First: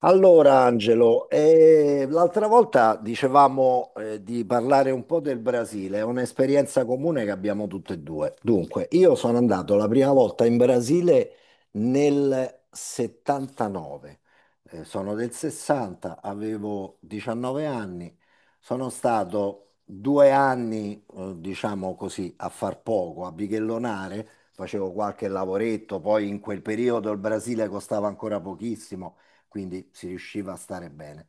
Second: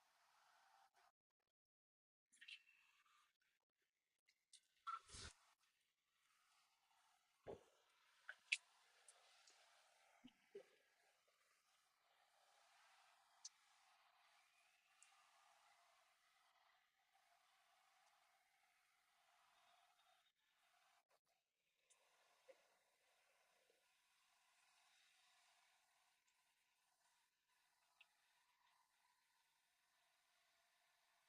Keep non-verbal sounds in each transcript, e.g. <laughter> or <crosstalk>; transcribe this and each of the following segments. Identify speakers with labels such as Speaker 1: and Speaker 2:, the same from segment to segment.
Speaker 1: Allora, Angelo, l'altra volta dicevamo, di parlare un po' del Brasile, è un'esperienza comune che abbiamo tutte e due. Dunque, io sono andato la prima volta in Brasile nel 79, sono del 60, avevo 19 anni, sono stato 2 anni, diciamo così, a far poco, a bighellonare, facevo qualche lavoretto, poi in quel periodo il Brasile costava ancora pochissimo, quindi si riusciva a stare bene.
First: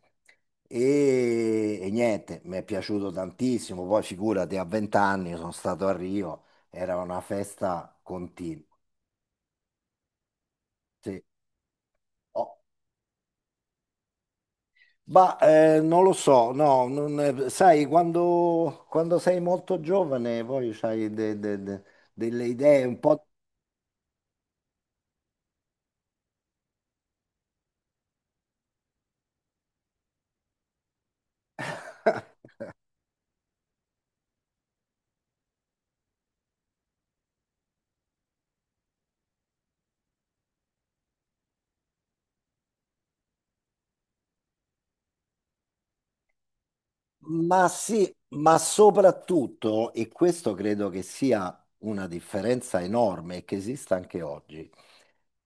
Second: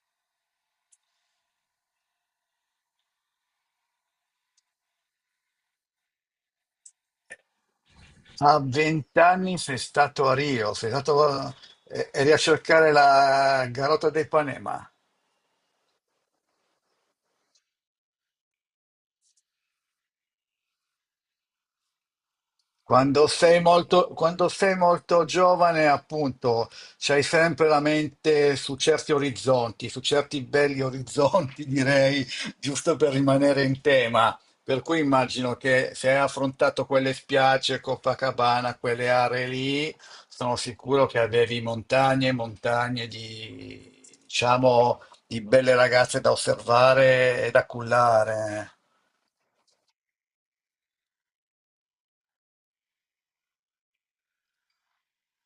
Speaker 1: E niente, mi è piaciuto tantissimo. Poi figurati, a 20 anni sono stato a Rio, era una festa
Speaker 2: A
Speaker 1: continua.
Speaker 2: vent'anni sei stato a Rio, sei
Speaker 1: Sì.
Speaker 2: stato, eri a
Speaker 1: Oh.
Speaker 2: cercare la Garota dei Panema.
Speaker 1: Ma non lo so, no, sai, quando sei molto giovane poi hai delle idee un po'.
Speaker 2: Quando sei molto giovane, appunto, c'hai sempre la mente su certi orizzonti, su certi belli orizzonti, <laughs> direi, giusto per rimanere in tema. Per cui immagino che se hai affrontato quelle spiagge, Copacabana, quelle aree lì, sono sicuro che avevi montagne e montagne di, diciamo, di belle ragazze da osservare e da
Speaker 1: Ma sì, ma
Speaker 2: cullare.
Speaker 1: soprattutto, e questo credo che sia una differenza enorme e che esista anche oggi,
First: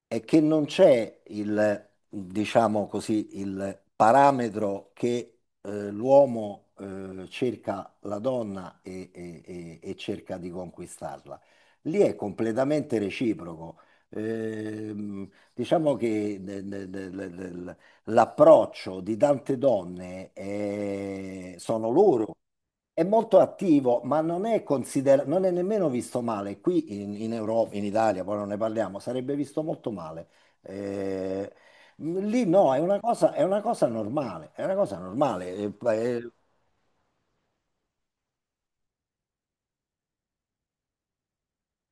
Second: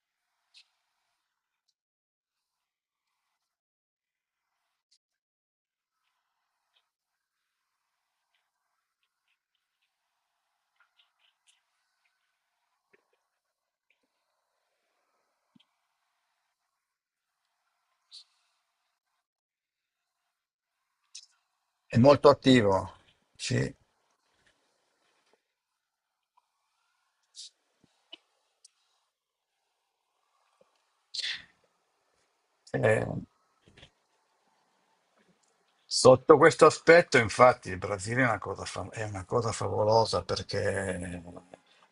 Speaker 1: è che non c'è il, diciamo così, il parametro che l'uomo cerca la donna e cerca di conquistarla. Lì è completamente reciproco. Diciamo che l'approccio di tante donne sono
Speaker 2: È molto
Speaker 1: loro
Speaker 2: attivo,
Speaker 1: è molto
Speaker 2: sì.
Speaker 1: attivo, ma non è considerato, non è nemmeno visto male. Qui in Europa, in Italia, poi non ne parliamo, sarebbe visto molto male. Eh, lì no,
Speaker 2: Eh,
Speaker 1: è una cosa normale, è una cosa normale. Eh, eh,
Speaker 2: Sotto questo aspetto, infatti, il Brasile è una cosa, è una cosa favolosa perché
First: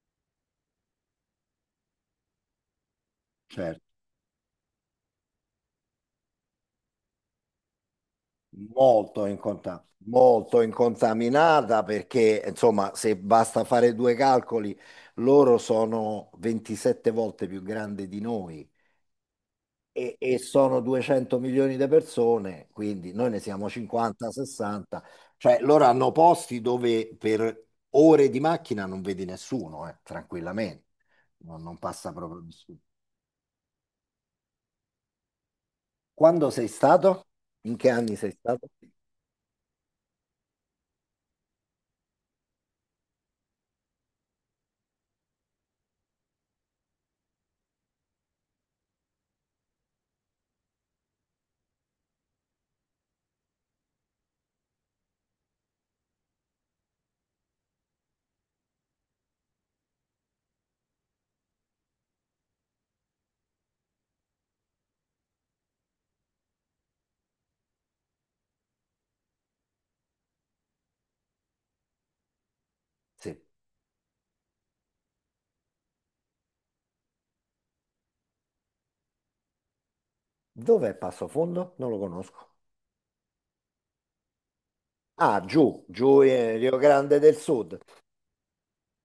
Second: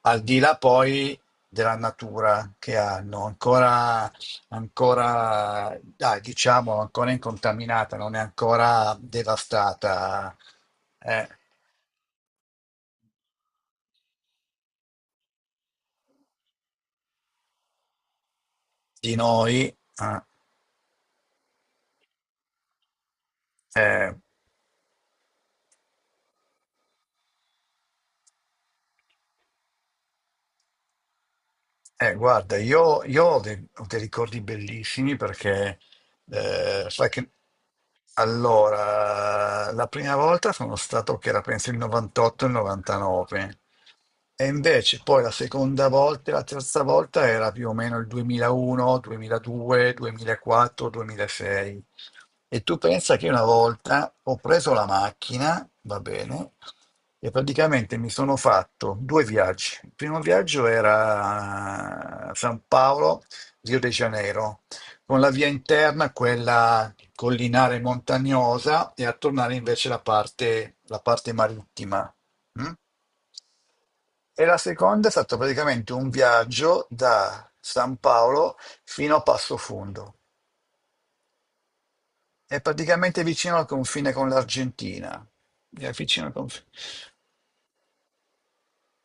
Speaker 2: al di là poi della natura che hanno,
Speaker 1: certo,
Speaker 2: ancora, ancora dai, diciamo, ancora incontaminata, non è ancora
Speaker 1: molto, inconta-
Speaker 2: devastata,
Speaker 1: molto
Speaker 2: eh,
Speaker 1: incontaminata perché, insomma, se basta fare due calcoli, loro sono 27 volte più grandi di noi.
Speaker 2: di noi.
Speaker 1: e,
Speaker 2: eh,
Speaker 1: e sono 200 milioni di persone, quindi noi ne siamo
Speaker 2: eh,
Speaker 1: 50, 60, cioè loro hanno posti dove per ore di macchina non vedi nessuno, tranquillamente, non passa proprio
Speaker 2: Guarda,
Speaker 1: nessuno.
Speaker 2: io ho dei ricordi bellissimi perché
Speaker 1: Quando sei
Speaker 2: sai
Speaker 1: stato?
Speaker 2: che,
Speaker 1: In che anni sei stato?
Speaker 2: allora, la prima volta sono stato che era penso il 98 e il 99 e invece poi la seconda volta e la terza volta era più o meno il 2001, 2002, 2004, 2006. E tu pensa che una volta ho preso la macchina, va bene, e praticamente mi sono fatto due viaggi. Il primo viaggio era San Paolo, Rio de Janeiro, con la via interna, quella collinare montagnosa, e a tornare invece la parte marittima. Mm?
Speaker 1: Sì.
Speaker 2: E la seconda è stato praticamente un viaggio da San Paolo fino a Passo Fondo.
Speaker 1: Dov'è Passo Fondo? Non lo conosco.
Speaker 2: È praticamente vicino al confine con l'Argentina.
Speaker 1: Ah, giù,
Speaker 2: È
Speaker 1: giù
Speaker 2: vicino al
Speaker 1: in
Speaker 2: confine.
Speaker 1: Rio Grande del Sud.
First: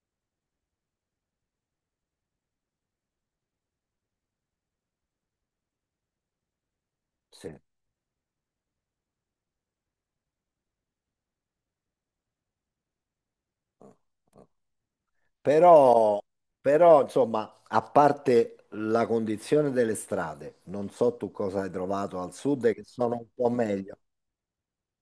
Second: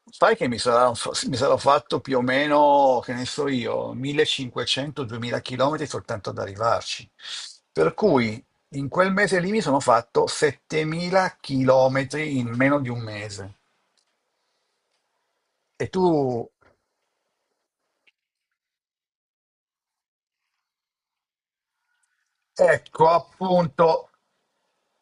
Speaker 2: Sai che mi sarà- Mi sarò fatto più o meno, che ne so io, 1500-2000 km soltanto ad arrivarci.
Speaker 1: Sì.
Speaker 2: Per cui in quel mese lì mi sono fatto 7000 km in meno di un mese. E tu,
Speaker 1: Però, però, insomma, a parte la condizione delle strade, non so tu cosa hai trovato al sud che
Speaker 2: ecco
Speaker 1: sono un po' meglio,
Speaker 2: appunto,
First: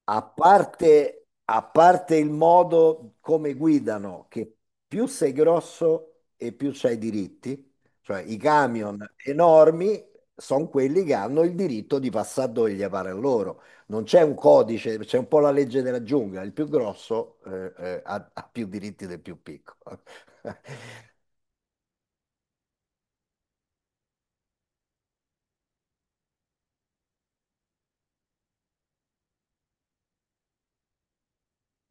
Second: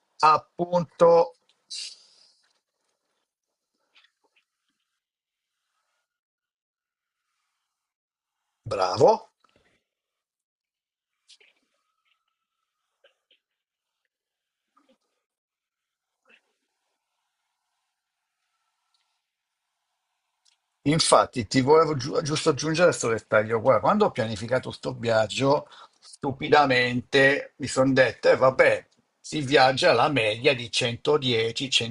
Speaker 1: a parte,
Speaker 2: appunto,
Speaker 1: a parte il modo come guidano, che più sei grosso e più c'hai diritti, cioè i camion
Speaker 2: bravo.
Speaker 1: enormi sono quelli che hanno il diritto di passare dove gli pare a loro. Non c'è un codice, c'è un po' la legge della giungla, il più grosso ha più diritti del più piccolo. <laughs>
Speaker 2: Infatti, ti volevo giusto aggiungere questo dettaglio qua. Quando ho pianificato sto viaggio, stupidamente mi sono detto, vabbè, si viaggia alla media di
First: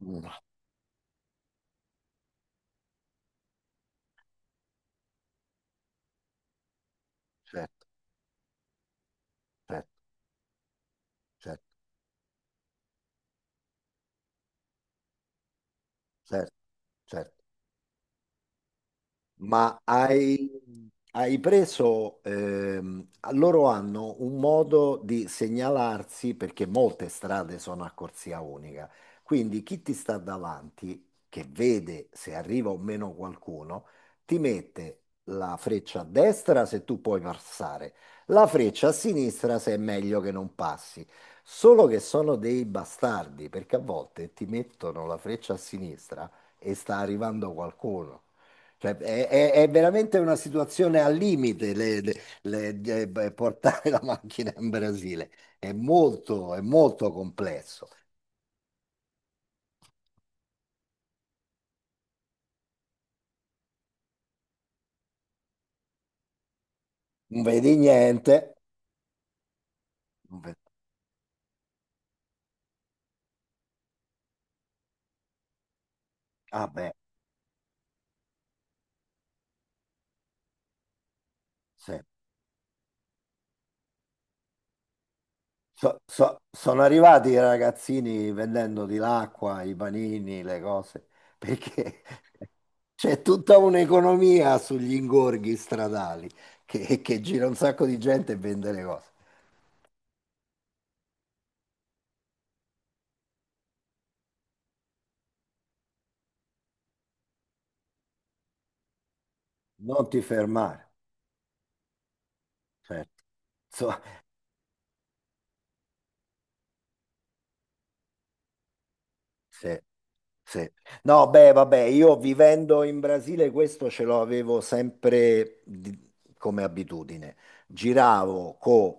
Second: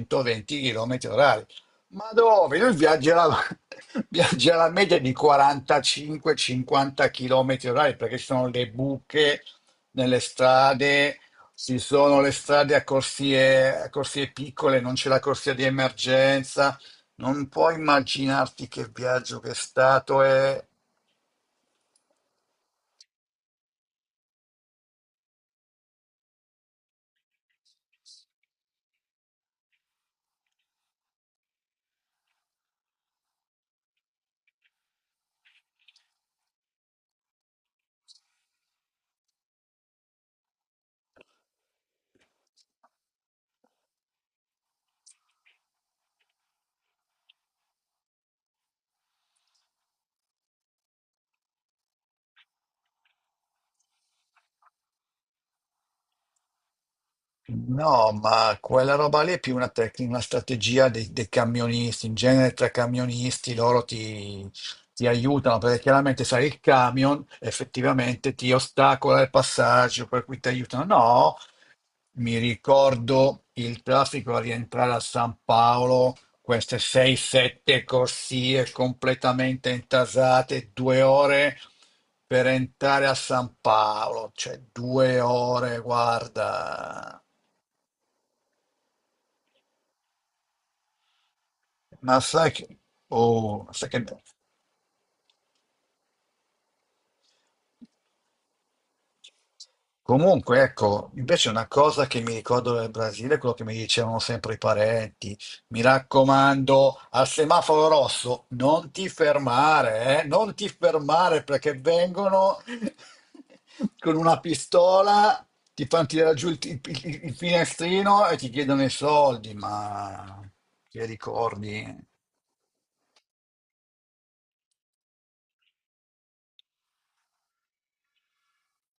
Speaker 1: No,
Speaker 2: km orari. Ma dove? <laughs> Viaggi alla media di 45-50 km
Speaker 1: certo,
Speaker 2: orari perché ci sono le buche
Speaker 1: certo,
Speaker 2: nelle strade,
Speaker 1: certo,
Speaker 2: ci sono le strade a corsie piccole, non c'è la corsia di
Speaker 1: certo,
Speaker 2: emergenza,
Speaker 1: certo.
Speaker 2: non puoi immaginarti che viaggio che è
Speaker 1: Ma
Speaker 2: stato.
Speaker 1: hai, hai preso, ehm, loro hanno un modo di segnalarsi perché molte strade sono a corsia unica. Quindi chi ti sta davanti, che vede se arriva o meno qualcuno, ti mette la freccia a destra se tu puoi passare, la freccia a sinistra se è meglio che non passi. Solo che sono dei bastardi, perché a volte ti mettono la freccia a sinistra e sta arrivando qualcuno. Cioè, è veramente una situazione al limite beh, portare <laughs> la macchina in Brasile. È molto complesso.
Speaker 2: No, ma quella roba lì è più una tecnica, una strategia dei, dei camionisti. In genere tra camionisti ti aiutano perché chiaramente sai il camion
Speaker 1: Non vedi niente.
Speaker 2: effettivamente ti ostacola il passaggio, per cui
Speaker 1: Non
Speaker 2: ti
Speaker 1: ve-
Speaker 2: aiutano. No, mi ricordo il traffico a rientrare a San Paolo,
Speaker 1: Ah
Speaker 2: queste
Speaker 1: beh,
Speaker 2: 6-7 corsie completamente intasate, 2 ore
Speaker 1: sì.
Speaker 2: per entrare a San Paolo, cioè 2 ore,
Speaker 1: Sono
Speaker 2: guarda.
Speaker 1: arrivati i ragazzini vendendoti l'acqua, i panini, le cose, perché
Speaker 2: Ma
Speaker 1: <laughs>
Speaker 2: sai che,
Speaker 1: c'è tutta
Speaker 2: oh, sai che
Speaker 1: un'economia sugli ingorghi stradali che gira un sacco di gente e vende le cose.
Speaker 2: Comunque, ecco, invece una cosa che mi ricordo del Brasile è quello che mi dicevano sempre i parenti. Mi raccomando, al semaforo rosso non ti
Speaker 1: Non ti
Speaker 2: fermare, eh? Non ti
Speaker 1: fermare,
Speaker 2: fermare perché vengono
Speaker 1: certo.
Speaker 2: <laughs>
Speaker 1: So-
Speaker 2: con una pistola, ti fanno tirare giù il finestrino e ti chiedono i soldi,
Speaker 1: Sì,
Speaker 2: ma
Speaker 1: sì.
Speaker 2: ti
Speaker 1: No, beh, vabbè,
Speaker 2: ricordi?
Speaker 1: io vivendo in Brasile questo ce l'avevo sempre come abitudine. Giravo con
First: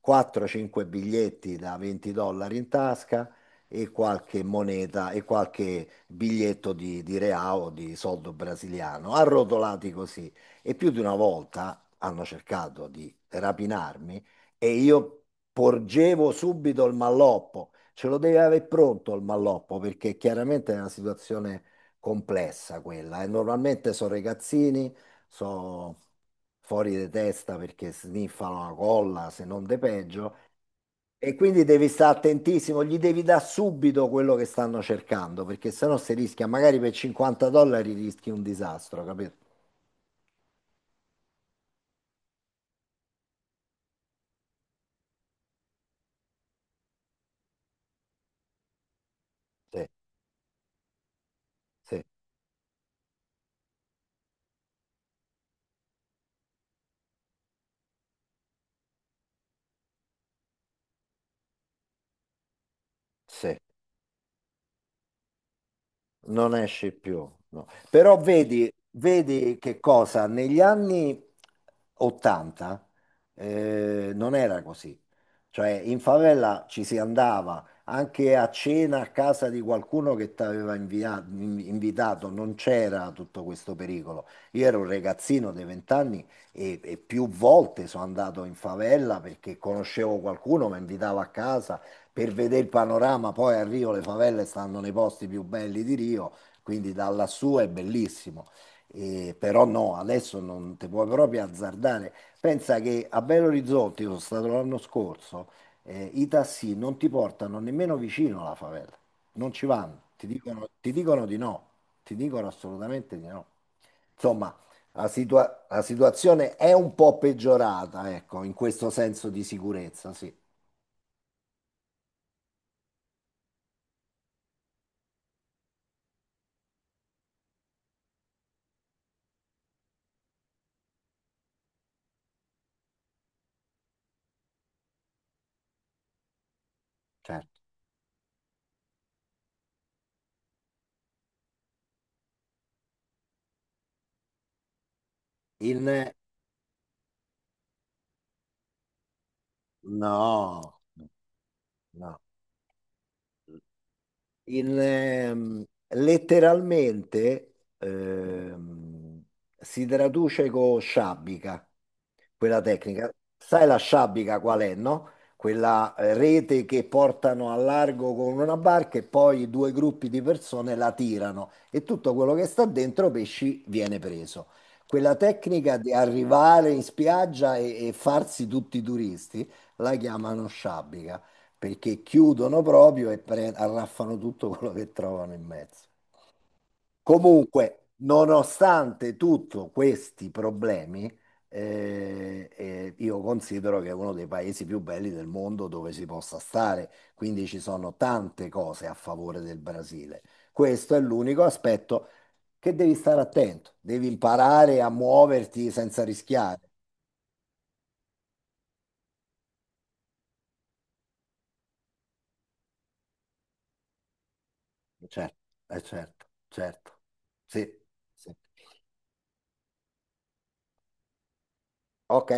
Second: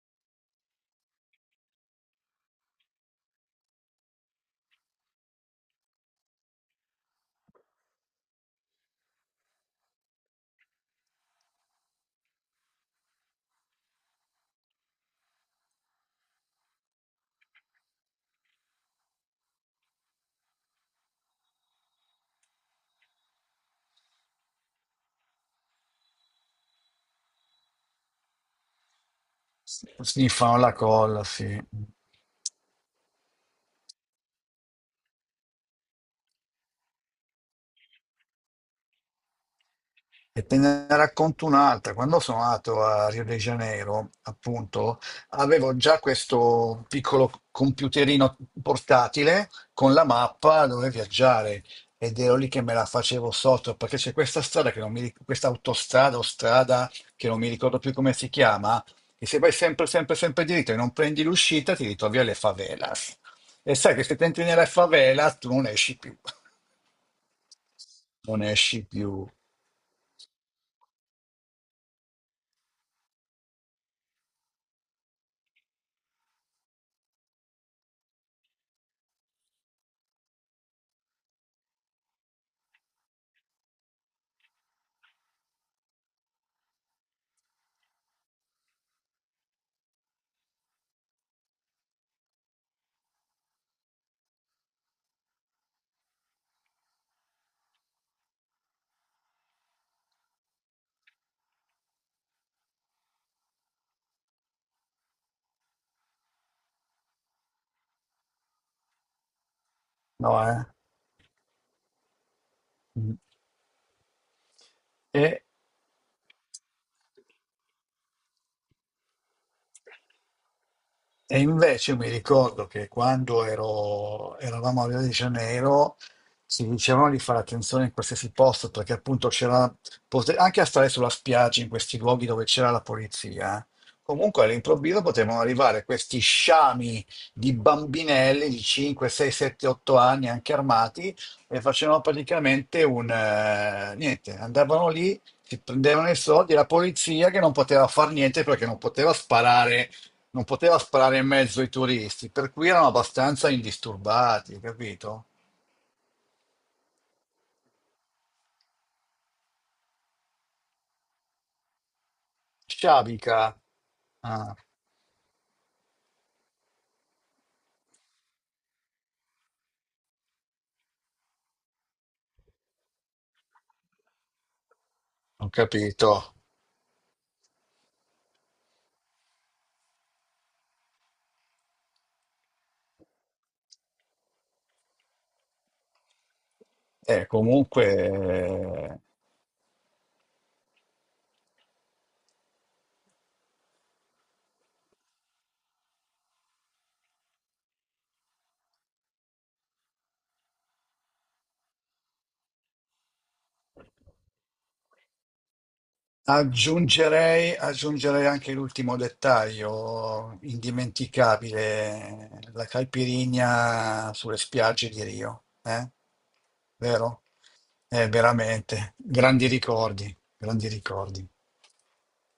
Speaker 1: 4-5 biglietti da 20 dollari in tasca e qualche moneta e qualche biglietto di real, di soldo brasiliano, arrotolati così. E più di una volta hanno cercato di rapinarmi e io porgevo subito il malloppo. Ce lo devi avere pronto il malloppo, perché chiaramente è una situazione complessa quella, e normalmente sono ragazzini, sono fuori di testa perché sniffano la colla, se non de peggio.
Speaker 2: Sniffano la colla,
Speaker 1: E
Speaker 2: sì.
Speaker 1: quindi devi stare attentissimo, gli devi dare subito quello che stanno cercando, perché sennò si rischia, magari per 50 dollari rischi un disastro, capito?
Speaker 2: E te ne racconto un'altra. Quando sono andato a Rio de Janeiro, appunto, avevo già questo piccolo computerino portatile
Speaker 1: Sì,
Speaker 2: con la mappa dove viaggiare
Speaker 1: sì,
Speaker 2: ed ero lì che me la facevo sotto perché c'è questa strada che non mi, ric- questa autostrada o strada che non mi ricordo più come si chiama, e se vai sempre, sempre, sempre diritto e non prendi l'uscita, ti ritrovi alle favelas.
Speaker 1: sì.
Speaker 2: E sai che se ti entri nella favela, tu non esci più.
Speaker 1: Non esci
Speaker 2: <laughs>
Speaker 1: più, no. Però
Speaker 2: Non
Speaker 1: vedi,
Speaker 2: esci più.
Speaker 1: vedi che cosa? Negli anni 80 non era così. Cioè in favela ci si andava anche a cena a casa di qualcuno che ti aveva invitato, non c'era tutto questo pericolo. Io ero un ragazzino dei 20 anni e più volte sono andato in favela perché conoscevo qualcuno, mi invitava a casa per vedere il panorama, poi a Rio le favelle stanno nei posti più belli di Rio, quindi da lassù è bellissimo. E però no, adesso non ti puoi proprio azzardare. Pensa che a Belo Horizonte, io sono stato l'anno scorso, i tassi non ti portano nemmeno vicino alla favela, non ci vanno, ti
Speaker 2: No, eh.
Speaker 1: dicono, ti dicono di no, ti dicono
Speaker 2: Mm.
Speaker 1: assolutamente di no. Insomma, la,
Speaker 2: E
Speaker 1: situa- la situazione è un po' peggiorata, ecco, in questo senso di sicurezza, sì,
Speaker 2: E invece mi ricordo che eravamo a Rio de Janeiro, si dicevano di fare attenzione in qualsiasi posto perché appunto anche a stare sulla spiaggia in questi luoghi dove c'era la polizia, comunque all'improvviso potevano arrivare questi sciami di
Speaker 1: certo.
Speaker 2: bambinelli di 5, 6, 7, 8 anni anche armati e facevano praticamente niente, andavano lì, si
Speaker 1: In,
Speaker 2: prendevano i soldi, la polizia che non poteva far niente perché non poteva sparare, non
Speaker 1: No,
Speaker 2: poteva sparare in mezzo ai
Speaker 1: no.
Speaker 2: turisti, per cui erano abbastanza indisturbati,
Speaker 1: Il,
Speaker 2: capito?
Speaker 1: ehm, letteralmente si traduce con sciabica, quella tecnica.
Speaker 2: Sciabica.
Speaker 1: Sai la sciabica
Speaker 2: Ah,
Speaker 1: qual è, no? Quella rete che portano a largo con una barca e poi due gruppi di persone la tirano e tutto quello che sta dentro pesci viene preso. Quella
Speaker 2: ho
Speaker 1: tecnica di
Speaker 2: capito.
Speaker 1: arrivare in spiaggia e farsi tutti i turisti la chiamano sciabica perché chiudono proprio e arraffano tutto quello che trovano in mezzo. Comunque,
Speaker 2: Comunque
Speaker 1: nonostante tutti questi problemi, io considero che è uno dei paesi più belli del mondo dove si possa stare, quindi ci sono tante cose a favore del Brasile. Questo è l'unico aspetto che devi stare attento, devi imparare a muoverti senza rischiare.
Speaker 2: Aggiungerei, aggiungerei anche l'ultimo dettaglio indimenticabile, la caipirinha sulle spiagge di
Speaker 1: Certo,
Speaker 2: Rio, eh?
Speaker 1: certo, certo.
Speaker 2: Vero?
Speaker 1: Sì, sì.
Speaker 2: Veramente, grandi ricordi, grandi ricordi.
Speaker 1: Ok.